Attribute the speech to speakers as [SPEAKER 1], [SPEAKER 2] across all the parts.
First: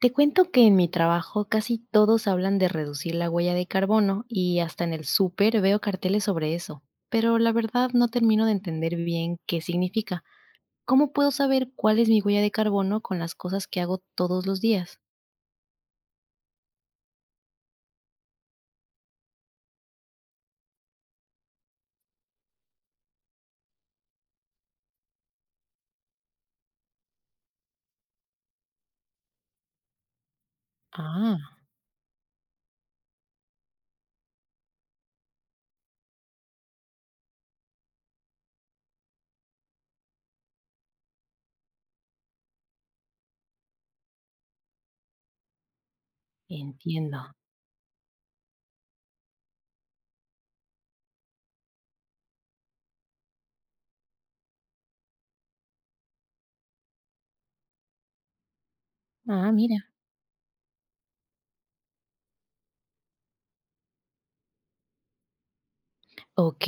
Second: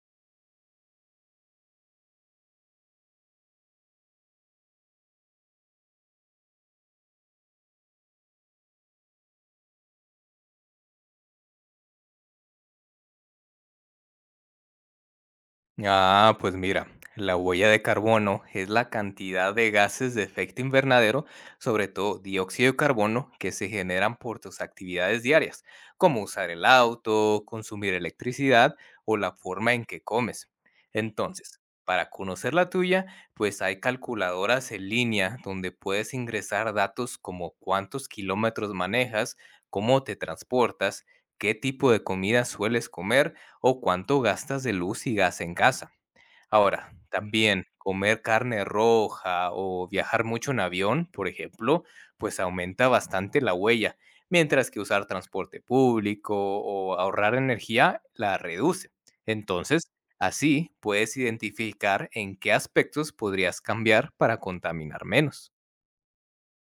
[SPEAKER 1] Te cuento que en mi trabajo casi todos hablan de reducir la huella de carbono y hasta en el súper veo carteles sobre eso, pero la verdad no termino de entender bien qué significa. ¿Cómo puedo saber cuál es mi huella de carbono con las cosas que hago todos los días?
[SPEAKER 2] Ah, pues mira, la huella de carbono es la cantidad de gases de efecto invernadero, sobre todo dióxido de carbono, que se generan por tus actividades diarias, como usar el auto, consumir electricidad o la forma en que comes.
[SPEAKER 1] Ah,
[SPEAKER 2] Entonces, para conocer la tuya, pues hay calculadoras en línea donde puedes ingresar datos como cuántos kilómetros manejas, cómo te transportas, qué tipo de comida sueles comer o cuánto gastas de luz y gas en casa. Ahora,
[SPEAKER 1] entiendo.
[SPEAKER 2] también comer carne roja o viajar mucho en avión, por ejemplo, pues aumenta bastante la huella, mientras que usar transporte público o ahorrar energía la reduce.
[SPEAKER 1] Ah, mira.
[SPEAKER 2] Entonces, así puedes identificar en qué aspectos podrías cambiar para contaminar menos.
[SPEAKER 1] Ok,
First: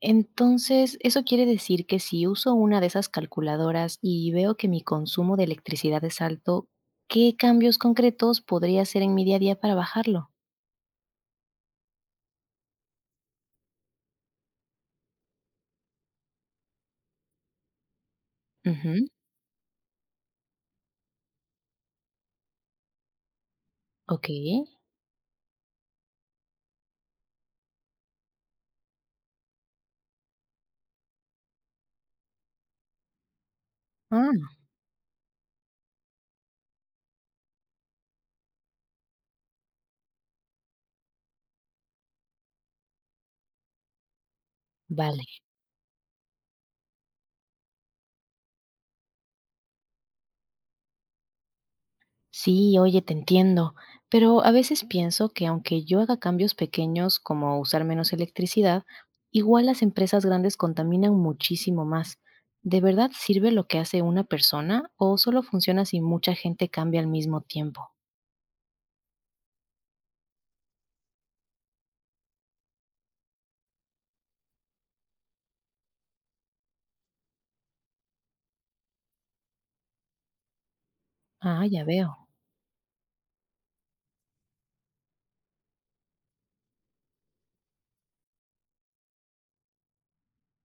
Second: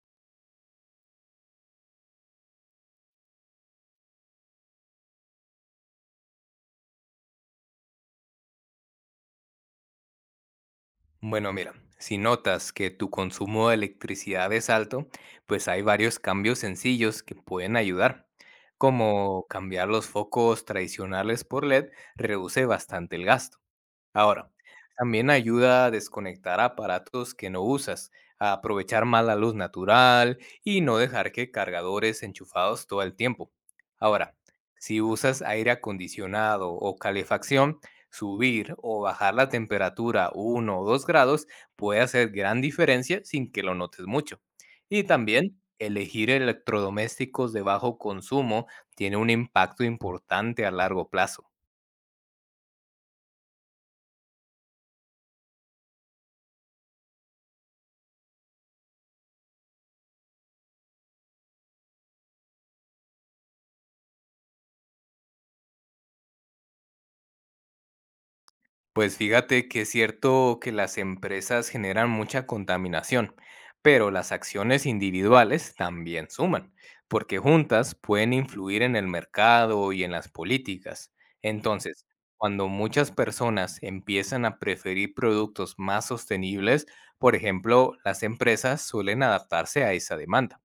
[SPEAKER 1] entonces eso quiere decir que si uso una de esas calculadoras y veo que mi consumo de electricidad es alto, ¿qué cambios concretos podría hacer en mi día a día para bajarlo?
[SPEAKER 2] Bueno, mira, si notas que tu consumo de electricidad es alto, pues hay varios cambios sencillos que pueden ayudar,
[SPEAKER 1] Ujú.
[SPEAKER 2] como cambiar los focos tradicionales por LED reduce bastante el gasto.
[SPEAKER 1] Ok.
[SPEAKER 2] Ahora, también ayuda a desconectar aparatos que no usas, a aprovechar más la luz natural y no dejar que cargadores enchufados todo el tiempo. Ahora,
[SPEAKER 1] Ah,
[SPEAKER 2] si usas aire acondicionado o calefacción, subir o bajar la temperatura uno o 2 grados puede hacer gran diferencia sin que lo notes mucho. Y
[SPEAKER 1] vale,
[SPEAKER 2] también elegir electrodomésticos de bajo consumo tiene un impacto importante a largo plazo.
[SPEAKER 1] sí, oye, te entiendo, pero a veces pienso que aunque yo haga cambios pequeños como usar menos electricidad, igual las empresas grandes contaminan muchísimo más. ¿De verdad sirve lo que hace una persona o solo funciona si mucha gente cambia al mismo tiempo?
[SPEAKER 2] Pues fíjate que es cierto que las empresas generan mucha contaminación, pero las acciones individuales también suman, porque juntas pueden influir en el mercado y en las políticas.
[SPEAKER 1] Ah, ya
[SPEAKER 2] Entonces,
[SPEAKER 1] veo.
[SPEAKER 2] cuando muchas personas empiezan a preferir productos más sostenibles, por ejemplo, las empresas suelen adaptarse a esa demanda.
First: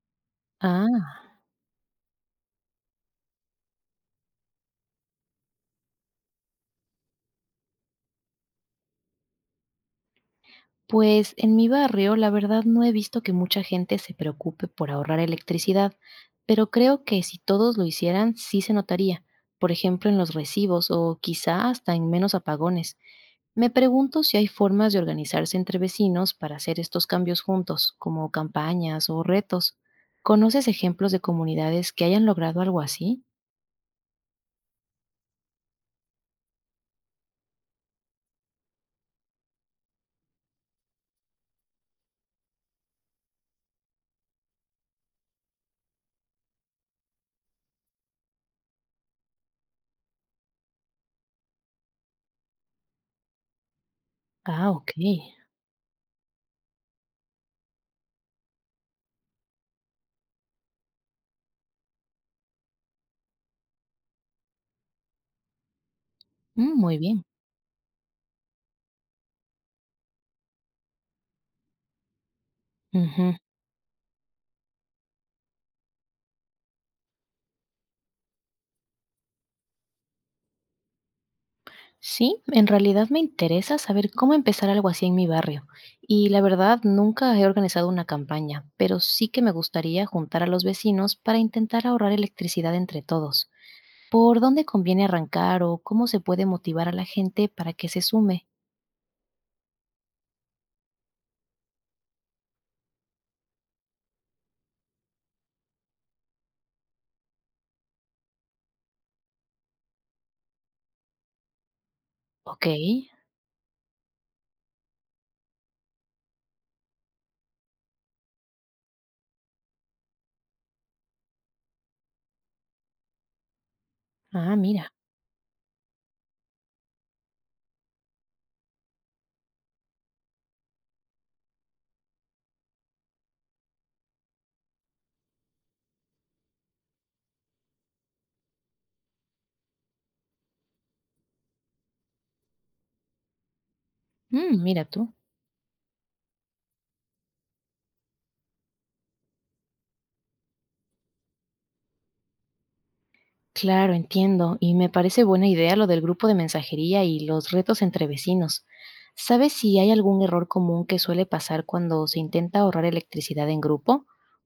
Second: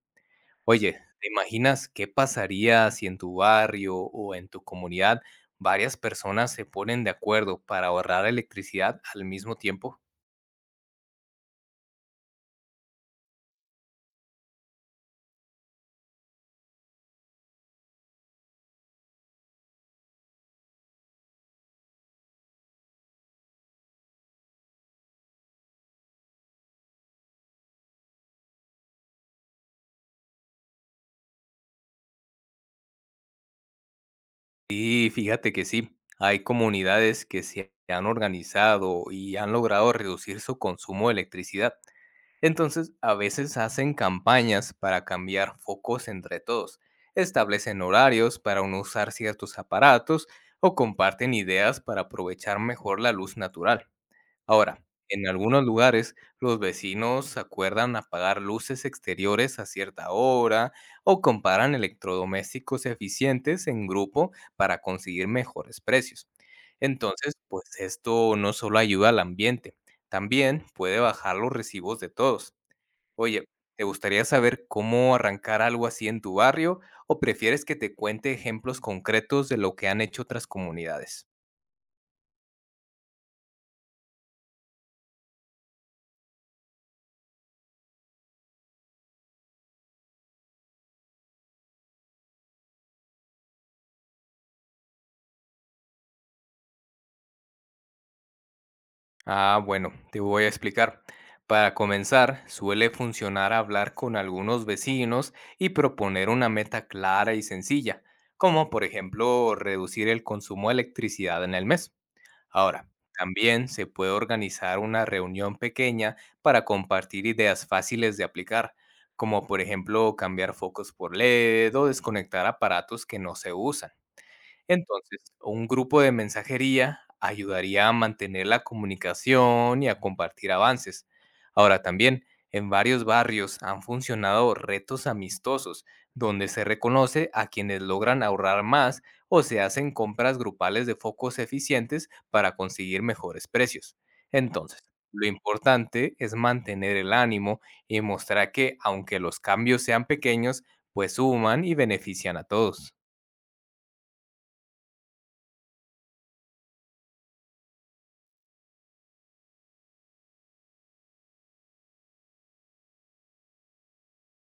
[SPEAKER 2] Oye,
[SPEAKER 1] Ah.
[SPEAKER 2] ¿te imaginas qué pasaría si en tu barrio o en tu comunidad varias personas se ponen de acuerdo para ahorrar electricidad al mismo tiempo?
[SPEAKER 1] Pues en mi barrio, la verdad no he visto que mucha gente se preocupe por ahorrar electricidad, pero creo que si todos lo hicieran, sí se notaría, por ejemplo, en los recibos o quizá hasta en menos apagones. Me pregunto si hay formas de organizarse entre vecinos para hacer estos cambios juntos, como campañas o retos. ¿Conoces ejemplos de comunidades que hayan logrado algo así?
[SPEAKER 2] Sí, fíjate que sí, hay comunidades que se han organizado y han logrado reducir su consumo de electricidad. Entonces, a veces hacen campañas para cambiar focos entre todos, establecen horarios para no usar ciertos aparatos o comparten ideas para aprovechar mejor la luz natural.
[SPEAKER 1] Ah,
[SPEAKER 2] Ahora,
[SPEAKER 1] ok.
[SPEAKER 2] en algunos lugares, los vecinos acuerdan apagar luces exteriores a cierta hora o comparan electrodomésticos eficientes en grupo para conseguir mejores precios.
[SPEAKER 1] Mm, muy bien.
[SPEAKER 2] Entonces, pues esto no solo ayuda al ambiente, también puede bajar los recibos de todos.
[SPEAKER 1] Ujú.
[SPEAKER 2] Oye, ¿te gustaría saber cómo arrancar algo así en tu barrio o prefieres que te cuente ejemplos concretos de lo que han hecho otras comunidades?
[SPEAKER 1] Sí, en realidad me interesa saber cómo empezar algo así en mi barrio. Y la verdad, nunca he organizado una campaña, pero sí que me gustaría juntar a los vecinos para intentar ahorrar electricidad entre todos. ¿Por dónde conviene arrancar o cómo se puede motivar a la gente para que se sume?
[SPEAKER 2] Ah, bueno, te voy a explicar. Para comenzar, suele funcionar hablar con algunos vecinos y proponer una meta clara y sencilla, como por ejemplo reducir el consumo de electricidad en el mes.
[SPEAKER 1] Ok.
[SPEAKER 2] Ahora, también se puede organizar una reunión pequeña para compartir ideas fáciles de aplicar, como por ejemplo cambiar focos por LED o desconectar aparatos que no se usan.
[SPEAKER 1] Ah, mira.
[SPEAKER 2] Entonces, un grupo de mensajería ayudaría a mantener la comunicación y a compartir avances. Ahora también, en varios barrios han funcionado retos amistosos, donde se reconoce a quienes logran ahorrar más o se hacen compras grupales de focos eficientes para conseguir mejores precios.
[SPEAKER 1] Mm,
[SPEAKER 2] Entonces,
[SPEAKER 1] mira tú.
[SPEAKER 2] lo importante es mantener el ánimo y mostrar que, aunque los cambios sean pequeños, pues suman y benefician a todos.
[SPEAKER 1] Claro, entiendo. Y me parece buena idea lo del grupo de mensajería y los retos entre vecinos. ¿Sabes si hay algún error común que suele pasar cuando se intenta ahorrar electricidad en grupo?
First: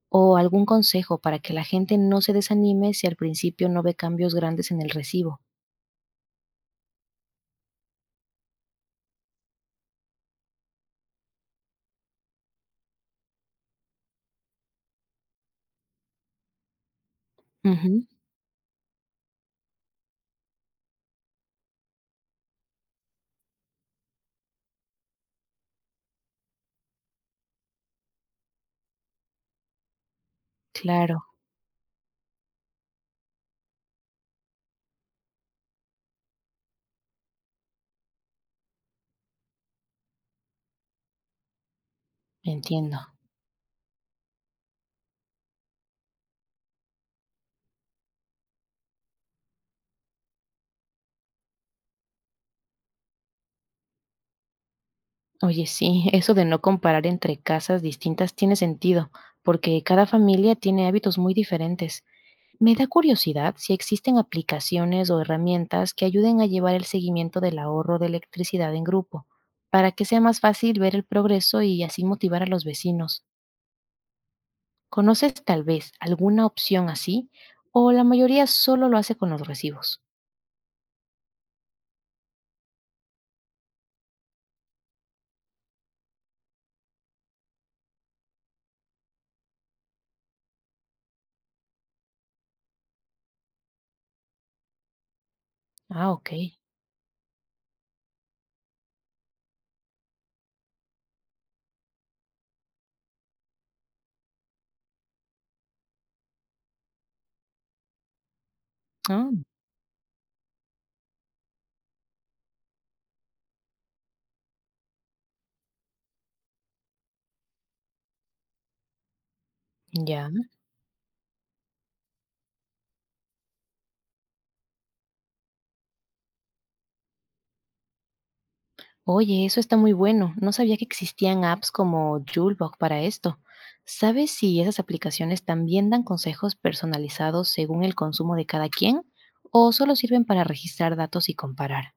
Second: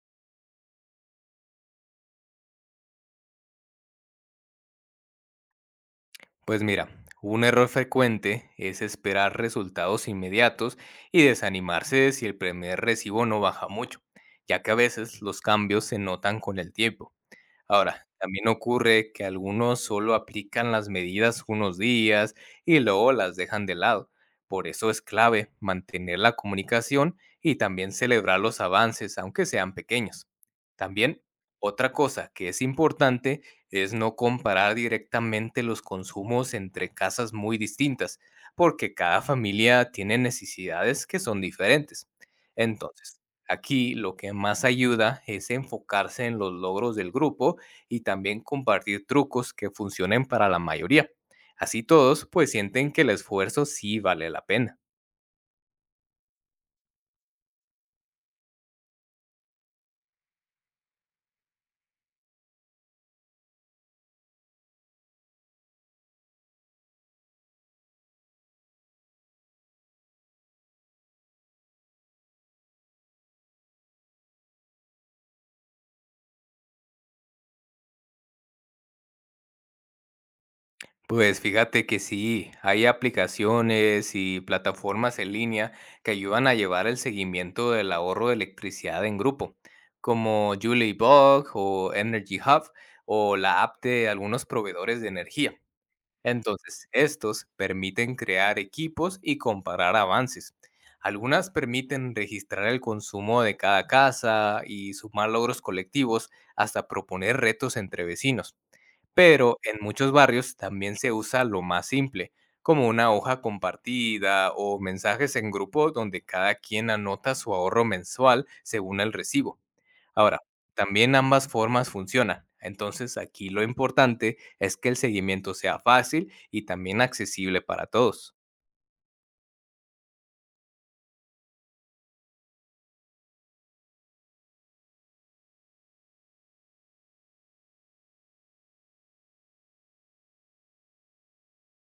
[SPEAKER 1] ¿O algún consejo para que la gente no se desanime si al principio no ve cambios grandes en el recibo?
[SPEAKER 2] Pues mira, un error frecuente es esperar resultados inmediatos y desanimarse si el primer recibo no baja mucho, ya que a veces los cambios se notan con el tiempo.
[SPEAKER 1] Ujú,
[SPEAKER 2] Ahora, también ocurre que algunos solo aplican las medidas unos días y luego las dejan de lado. Por eso es clave mantener la comunicación y también celebrar los avances, aunque sean pequeños.
[SPEAKER 1] claro,
[SPEAKER 2] También, otra cosa que es importante es no comparar directamente los consumos entre casas muy distintas, porque cada familia tiene necesidades que son diferentes.
[SPEAKER 1] entiendo.
[SPEAKER 2] Entonces, aquí lo que más ayuda es enfocarse en los logros del grupo y también compartir trucos que funcionen para la mayoría. Así todos pues sienten que el esfuerzo sí vale la pena.
[SPEAKER 1] Oye, sí, eso de no comparar entre casas distintas tiene sentido, porque cada familia tiene hábitos muy diferentes. Me da curiosidad si existen aplicaciones o herramientas que ayuden a llevar el seguimiento del ahorro de electricidad en grupo, para que sea más fácil ver el progreso y así motivar a los vecinos. ¿Conoces tal vez alguna opción así? ¿O la mayoría solo lo hace con los recibos?
[SPEAKER 2] Pues fíjate que sí, hay aplicaciones y plataformas en línea que ayudan a llevar el seguimiento del ahorro de electricidad en grupo, como Julie Bug o Energy Hub o la app de algunos proveedores de energía.
[SPEAKER 1] Ah, ok.
[SPEAKER 2] Entonces, estos permiten crear equipos y comparar avances. Algunas permiten registrar el consumo de cada casa y sumar logros colectivos hasta proponer retos entre vecinos.
[SPEAKER 1] Ah,
[SPEAKER 2] Pero en muchos barrios también se usa lo más simple, como una hoja compartida o mensajes en grupo donde cada quien anota su ahorro mensual según el recibo.
[SPEAKER 1] ya.
[SPEAKER 2] Ahora, también ambas formas funcionan. Entonces, aquí lo importante es que el seguimiento sea fácil y también accesible para todos.
[SPEAKER 1] Oye, eso está muy bueno. No sabía que existían apps como Julebug para esto. ¿Sabes si esas aplicaciones también dan consejos personalizados según el consumo de cada quien o solo sirven para registrar datos y comparar?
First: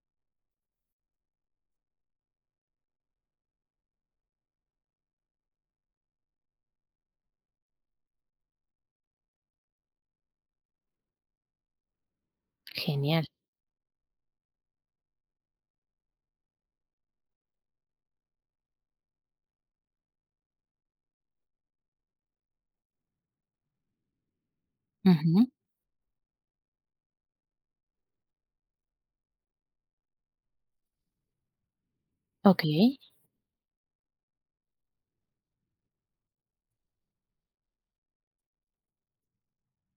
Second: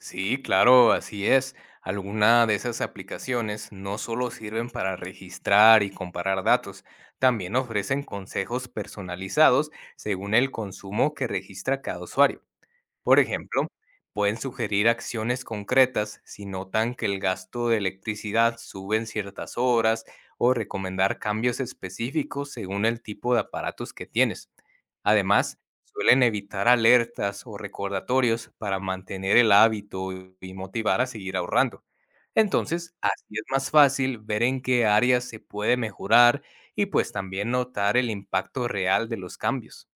[SPEAKER 2] Sí, claro, así es. Algunas de esas aplicaciones no solo sirven para registrar y comparar datos, también ofrecen consejos personalizados según el consumo que registra cada usuario. Por
[SPEAKER 1] Genial.
[SPEAKER 2] ejemplo, pueden sugerir acciones concretas si notan que el gasto de electricidad sube en ciertas horas o recomendar cambios específicos según el tipo de aparatos que tienes.
[SPEAKER 1] Ujú.
[SPEAKER 2] Además, suelen evitar alertas o recordatorios para mantener el hábito y motivar a seguir ahorrando.
[SPEAKER 1] Ok.
[SPEAKER 2] Entonces, así es más fácil ver en qué áreas se puede mejorar y pues también notar el impacto real de los cambios.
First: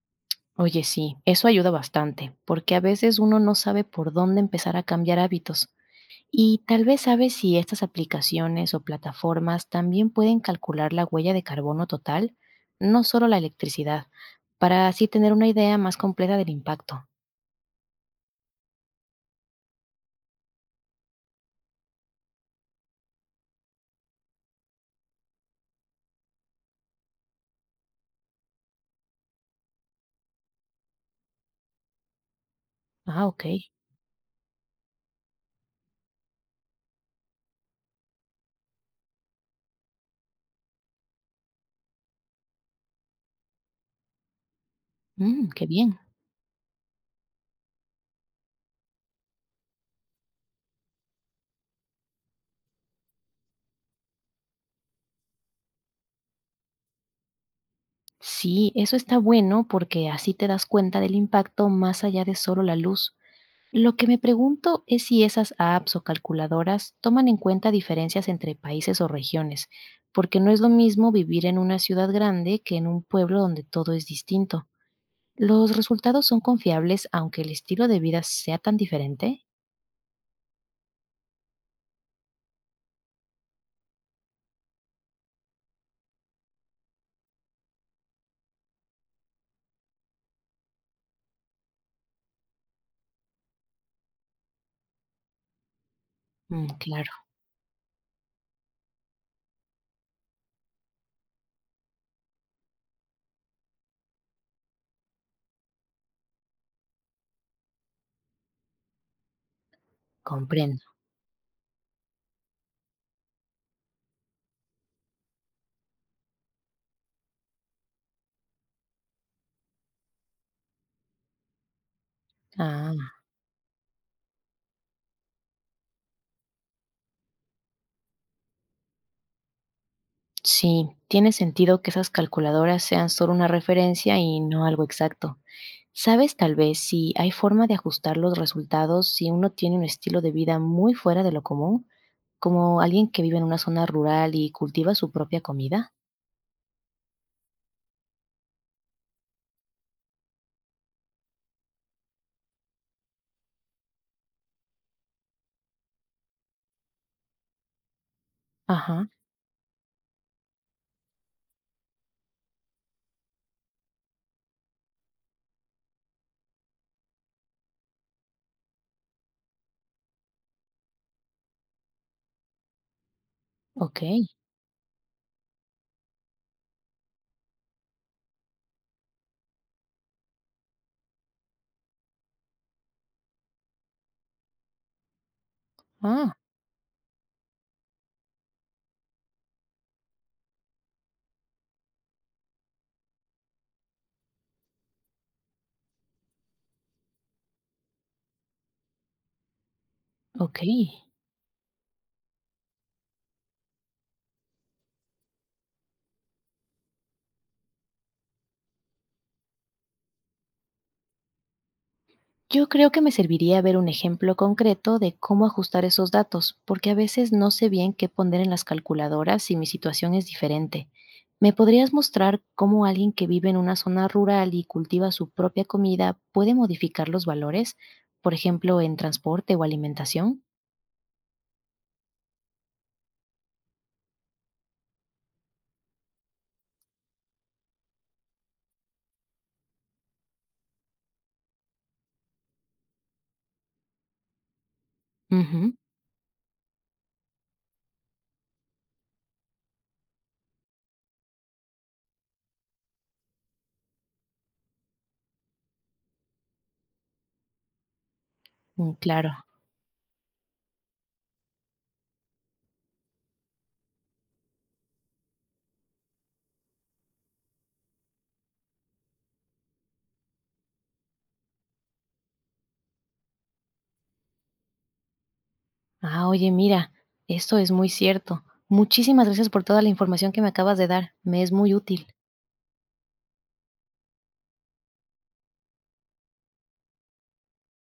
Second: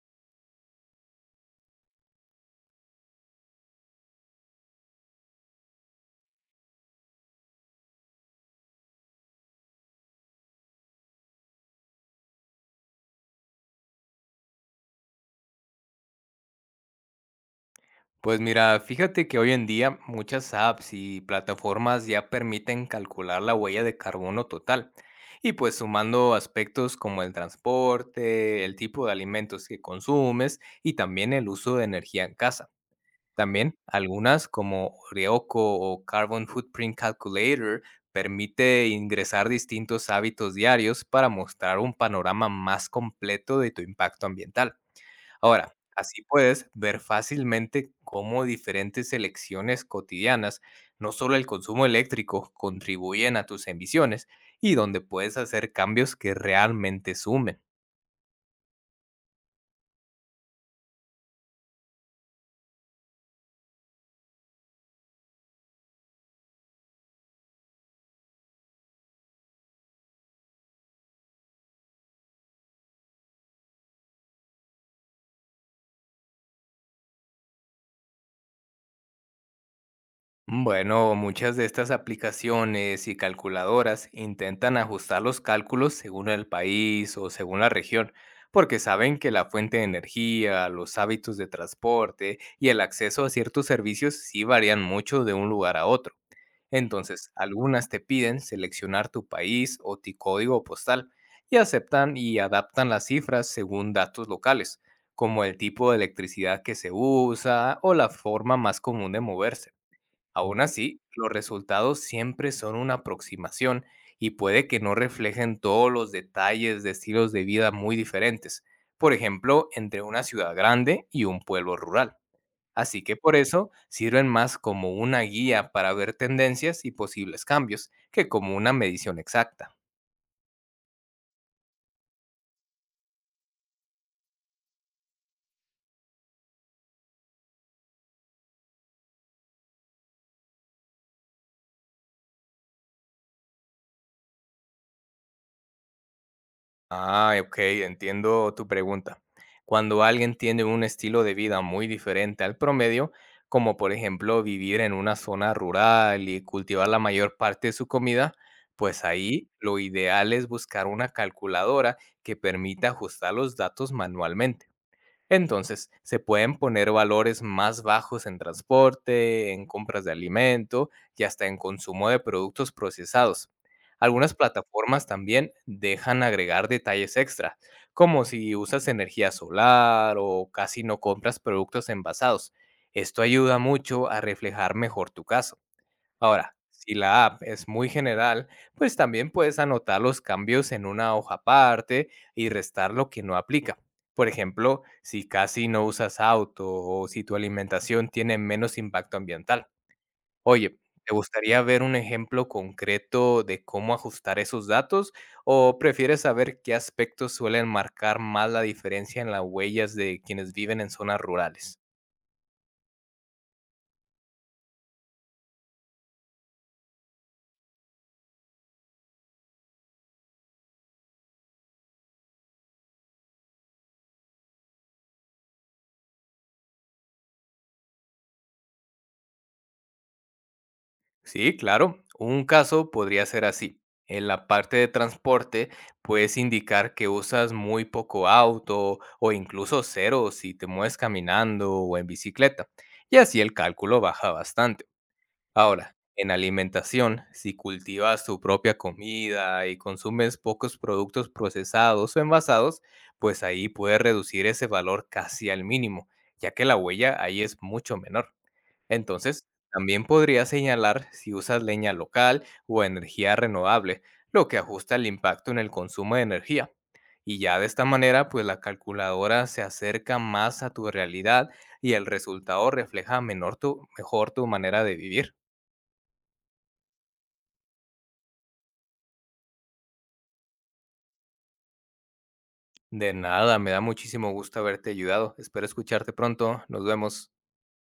[SPEAKER 1] Oye, sí, eso ayuda bastante, porque a veces uno no sabe por dónde empezar a cambiar hábitos. Y tal vez sabes si estas aplicaciones o plataformas también pueden calcular la huella de carbono total, no solo la electricidad, para así tener una idea más completa del impacto.
[SPEAKER 2] Pues mira, fíjate que hoy en día muchas apps y plataformas ya permiten calcular la huella de carbono total. Y pues sumando aspectos como el transporte, el tipo de alimentos que consumes y también el uso de energía en casa.
[SPEAKER 1] Ah, ok.
[SPEAKER 2] También algunas como Ryoko o Carbon Footprint Calculator permite ingresar distintos hábitos diarios para mostrar un panorama más completo de tu impacto ambiental.
[SPEAKER 1] Mm, qué
[SPEAKER 2] Ahora,
[SPEAKER 1] bien.
[SPEAKER 2] así puedes ver fácilmente cómo diferentes elecciones cotidianas, no solo el consumo eléctrico, contribuyen a tus emisiones y donde puedes hacer cambios que realmente sumen.
[SPEAKER 1] Sí, eso está bueno porque así te das cuenta del impacto más allá de solo la luz. Lo que me pregunto es si esas apps o calculadoras toman en cuenta diferencias entre países o regiones, porque no es lo mismo vivir en una ciudad grande que en un pueblo donde todo es distinto. ¿Los resultados son confiables aunque el estilo de vida sea tan diferente?
[SPEAKER 2] Bueno, muchas de estas aplicaciones y calculadoras intentan ajustar los cálculos según el país o según la región, porque saben que la fuente de energía, los hábitos de transporte y el acceso a ciertos servicios sí varían mucho de un lugar a otro.
[SPEAKER 1] Mm, claro,
[SPEAKER 2] Entonces, algunas te piden seleccionar tu país o tu código postal y aceptan y adaptan las cifras según datos locales, como el tipo de electricidad que se usa o la forma más común de moverse. Aún
[SPEAKER 1] comprendo.
[SPEAKER 2] así, los resultados siempre son una aproximación y puede que no reflejen todos los detalles de estilos de vida muy diferentes, por ejemplo, entre una ciudad grande y un pueblo rural. Así
[SPEAKER 1] Ah,
[SPEAKER 2] que por eso sirven más como una guía para ver tendencias y posibles cambios que como una medición exacta.
[SPEAKER 1] sí, tiene sentido que esas calculadoras sean solo una referencia y no algo exacto. ¿Sabes tal vez si hay forma de ajustar los resultados si uno tiene un estilo de vida muy fuera de lo común, como alguien que vive en una zona rural y cultiva su propia comida?
[SPEAKER 2] Ah, ok, entiendo tu pregunta. Cuando alguien tiene un estilo de vida muy diferente al promedio, como por ejemplo vivir en una zona rural y cultivar la mayor parte de su comida, pues
[SPEAKER 1] Ajá,
[SPEAKER 2] ahí lo ideal es buscar una calculadora que permita ajustar los datos manualmente. Entonces, se pueden poner valores más bajos en transporte, en compras de alimento y hasta en consumo de productos procesados.
[SPEAKER 1] ok.
[SPEAKER 2] Algunas plataformas también dejan agregar detalles extra, como si usas energía solar o casi no compras productos envasados. Esto ayuda mucho a reflejar mejor tu caso.
[SPEAKER 1] Ah,
[SPEAKER 2] Ahora, si la app es muy general, pues también puedes anotar los cambios en una hoja aparte y restar lo que no aplica. Por ejemplo, si casi no usas auto o si tu alimentación tiene menos impacto ambiental.
[SPEAKER 1] ok.
[SPEAKER 2] Oye, ¿te gustaría ver un ejemplo concreto de cómo ajustar esos datos o prefieres saber qué aspectos suelen marcar más la diferencia en las huellas de quienes viven en zonas rurales?
[SPEAKER 1] Yo creo que me serviría ver un ejemplo concreto de cómo ajustar esos datos, porque a veces no sé bien qué poner en las calculadoras si mi situación es diferente. ¿Me podrías mostrar cómo alguien que vive en una zona rural y cultiva su propia comida puede modificar los valores, por ejemplo, en transporte o alimentación?
[SPEAKER 2] Sí, claro. Un caso podría ser así. En la parte de transporte puedes indicar que usas muy poco auto o incluso cero si te mueves caminando o en bicicleta. Y así el cálculo baja bastante.
[SPEAKER 1] Ujú,
[SPEAKER 2] Ahora, en alimentación, si cultivas tu propia comida y consumes pocos productos procesados o envasados, pues ahí puedes reducir ese valor casi al mínimo, ya que la huella ahí es mucho menor.
[SPEAKER 1] mm, claro.
[SPEAKER 2] Entonces, también podría señalar si usas leña local o energía renovable, lo que ajusta el impacto en el consumo de energía. Y ya de esta manera, pues la calculadora se acerca más a tu realidad y el resultado refleja mejor tu manera de vivir.
[SPEAKER 1] Ah, oye, mira, esto es muy cierto. Muchísimas gracias por toda la información que me acabas de dar. Me es muy útil.
[SPEAKER 2] De nada, me da muchísimo gusto haberte ayudado. Espero escucharte pronto. Nos vemos.